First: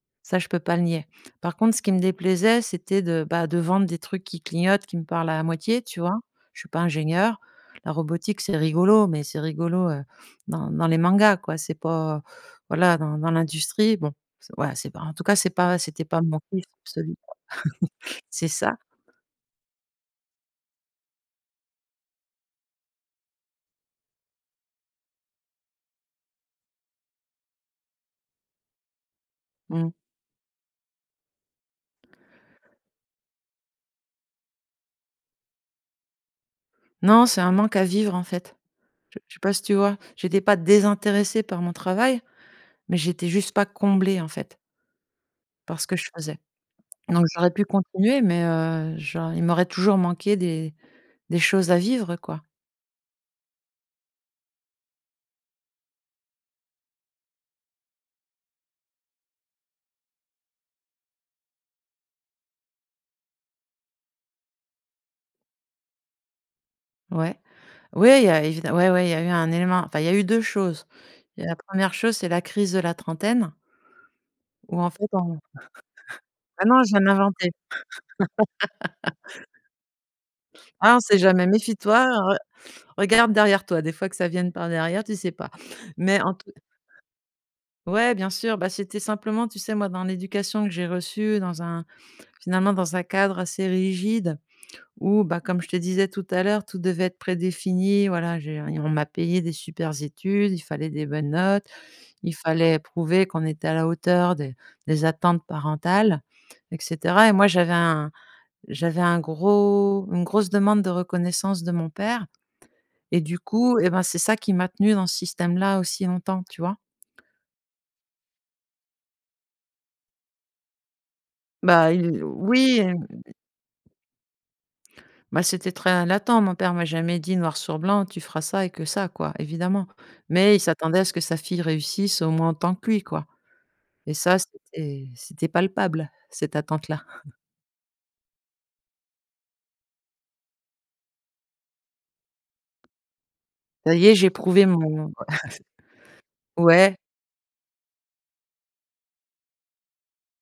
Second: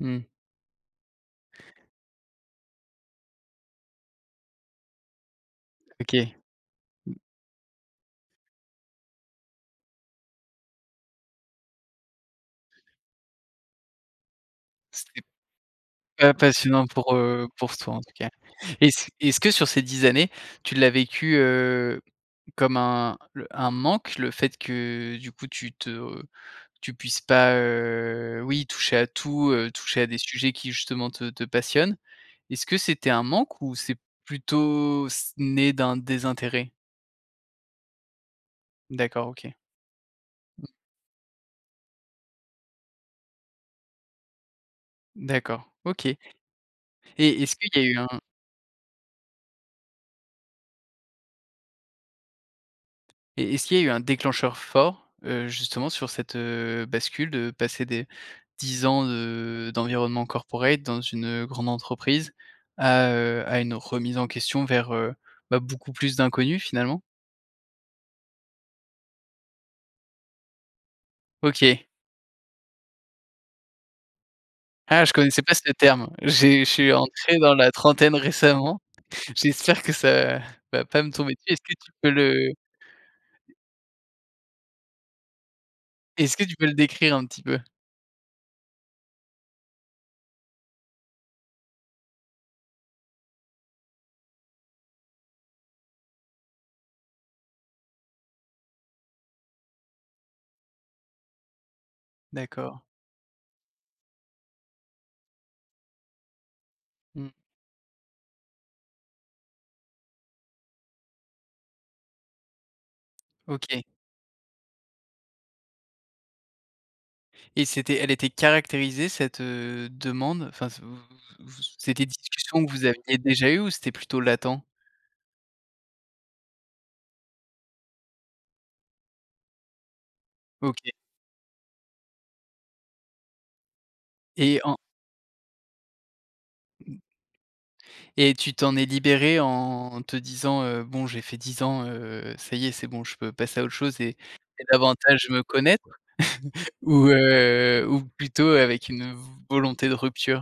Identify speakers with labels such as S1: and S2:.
S1: Mmh.
S2: Ça, je peux pas le nier. Par contre, ce qui me déplaisait, c'était de, bah, de vendre des trucs qui clignotent, qui me parlent à moitié, tu vois?
S1: OK.
S2: Je suis pas ingénieure. La robotique, c'est rigolo, mais c'est rigolo, heu, dans dans les mangas, quoi. C'est pas voilà, dans dans l'industrie. Bon, c'est voilà, c'est pas
S1: C'est
S2: en tout cas, c'est pas c'était pas
S1: pas
S2: mon kiff
S1: passionnant pour,
S2: absolu, quoi
S1: heu, pour toi, en tout cas.
S2: C'est ça.
S1: Est-ce est-ce que sur ces 10 années, tu l'as vécu, heu, comme un l un manque, le fait que, du coup, tu te tu puisses pas, heu, oui, toucher à tout, heu,
S2: Mmh.
S1: toucher à des sujets qui, justement, te te passionnent? Est-ce que c'était un manque ou c'est plutôt c né d'un désintérêt?
S2: Non, c'est un manque à vivre, en fait. Je
S1: D'accord,
S2: je sais pas,
S1: OK.
S2: si tu vois? J'étais pas
S1: Mmh.
S2: désintéressée par mon travail, mais j'étais juste pas comblée, en fait
S1: D'accord,
S2: par ce que je
S1: OK
S2: faisais, donc
S1: Et
S2: j'aurais
S1: est-ce
S2: pu
S1: qu'il y a eu un
S2: continuer, mais heu, je il m'aurait toujours manqué des des choses à vivre, quoi.
S1: Et est-ce qu'il y a eu un déclencheur fort, heu, justement, sur cette, heu, bascule, de passer des 10 ans de d'environnement corporate dans une, heu, grande entreprise, à, heu, à une remise en question vers, heu, bah, beaucoup plus d'inconnu, finalement.
S2: Ouais, ouais, il y a évide ouais, ouais, il y a eu un élément. Enfin, il y a eu 2 choses. Il y a la
S1: OK.
S2: 1re chose, c'est la crise de la trentaine où en
S1: Ah,
S2: fait,
S1: je
S2: on
S1: connaissais pas ce terme,
S2: Ah
S1: j'ai je
S2: non, je
S1: suis
S2: viens de
S1: entré
S2: l'inventer.
S1: dans la trentaine récemment. J'espère que ça va
S2: Ah, on
S1: pas me
S2: sait
S1: tomber dessus.
S2: jamais,
S1: Est-ce que tu
S2: méfie-toi,
S1: peux
S2: re
S1: le
S2: regarde derrière toi, des fois, que ça vienne par derrière, tu sais pas, mais en
S1: est-ce que
S2: tout
S1: tu
S2: c
S1: peux le décrire un petit peu?
S2: Ouais, bien sûr, bah, c'était simplement, tu sais, moi, dans l'éducation que j'ai reçue dans un finalement, dans un cadre assez rigide où, bah, comme je te disais tout à l'heure, tout devait être prédéfini, voilà, je veux dire, on m'a payé des super études, il fallait des bonnes notes, il
S1: D'accord.
S2: fallait prouver qu'on était à la hauteur des des attentes parentales, et cetera,
S1: Mmh.
S2: et moi j'avais un j'avais un gros une grosse demande de reconnaissance de mon père, et du coup,
S1: OK.
S2: eh ben, c'est ça qui m'a tenue dans ce système là aussi longtemps, tu vois?
S1: Et c'était elle était caractérisée, cette, heu, demande, enfin, s vous vous vous s
S2: Bah
S1: c'était une
S2: il
S1: discussion que
S2: oui,
S1: vous
S2: hem
S1: aviez
S2: d
S1: déjà eue, ou c'était plutôt latent?
S2: Bah, c'était très latent. Mon père m'a jamais dit noir sur blanc: «Tu feras ça et que ça», quoi, évidemment, mais il
S1: OK.
S2: s'attendait à ce que sa fille réussisse au moins autant que lui, quoi, et ça,
S1: Et en
S2: c'était c'était palpable, cette attente là.
S1: Et tu t'en es libérée en te disant, heu: «Bon, j'ai fait 10 ans, heu, ça y est, c'est bon, je peux passer à autre
S2: Ça
S1: chose
S2: y est,
S1: et
S2: j'ai
S1: et
S2: prouvé mon
S1: davantage me connaître»
S2: ouais.
S1: ou heu, ou plutôt avec une, heu, v volonté de rupture?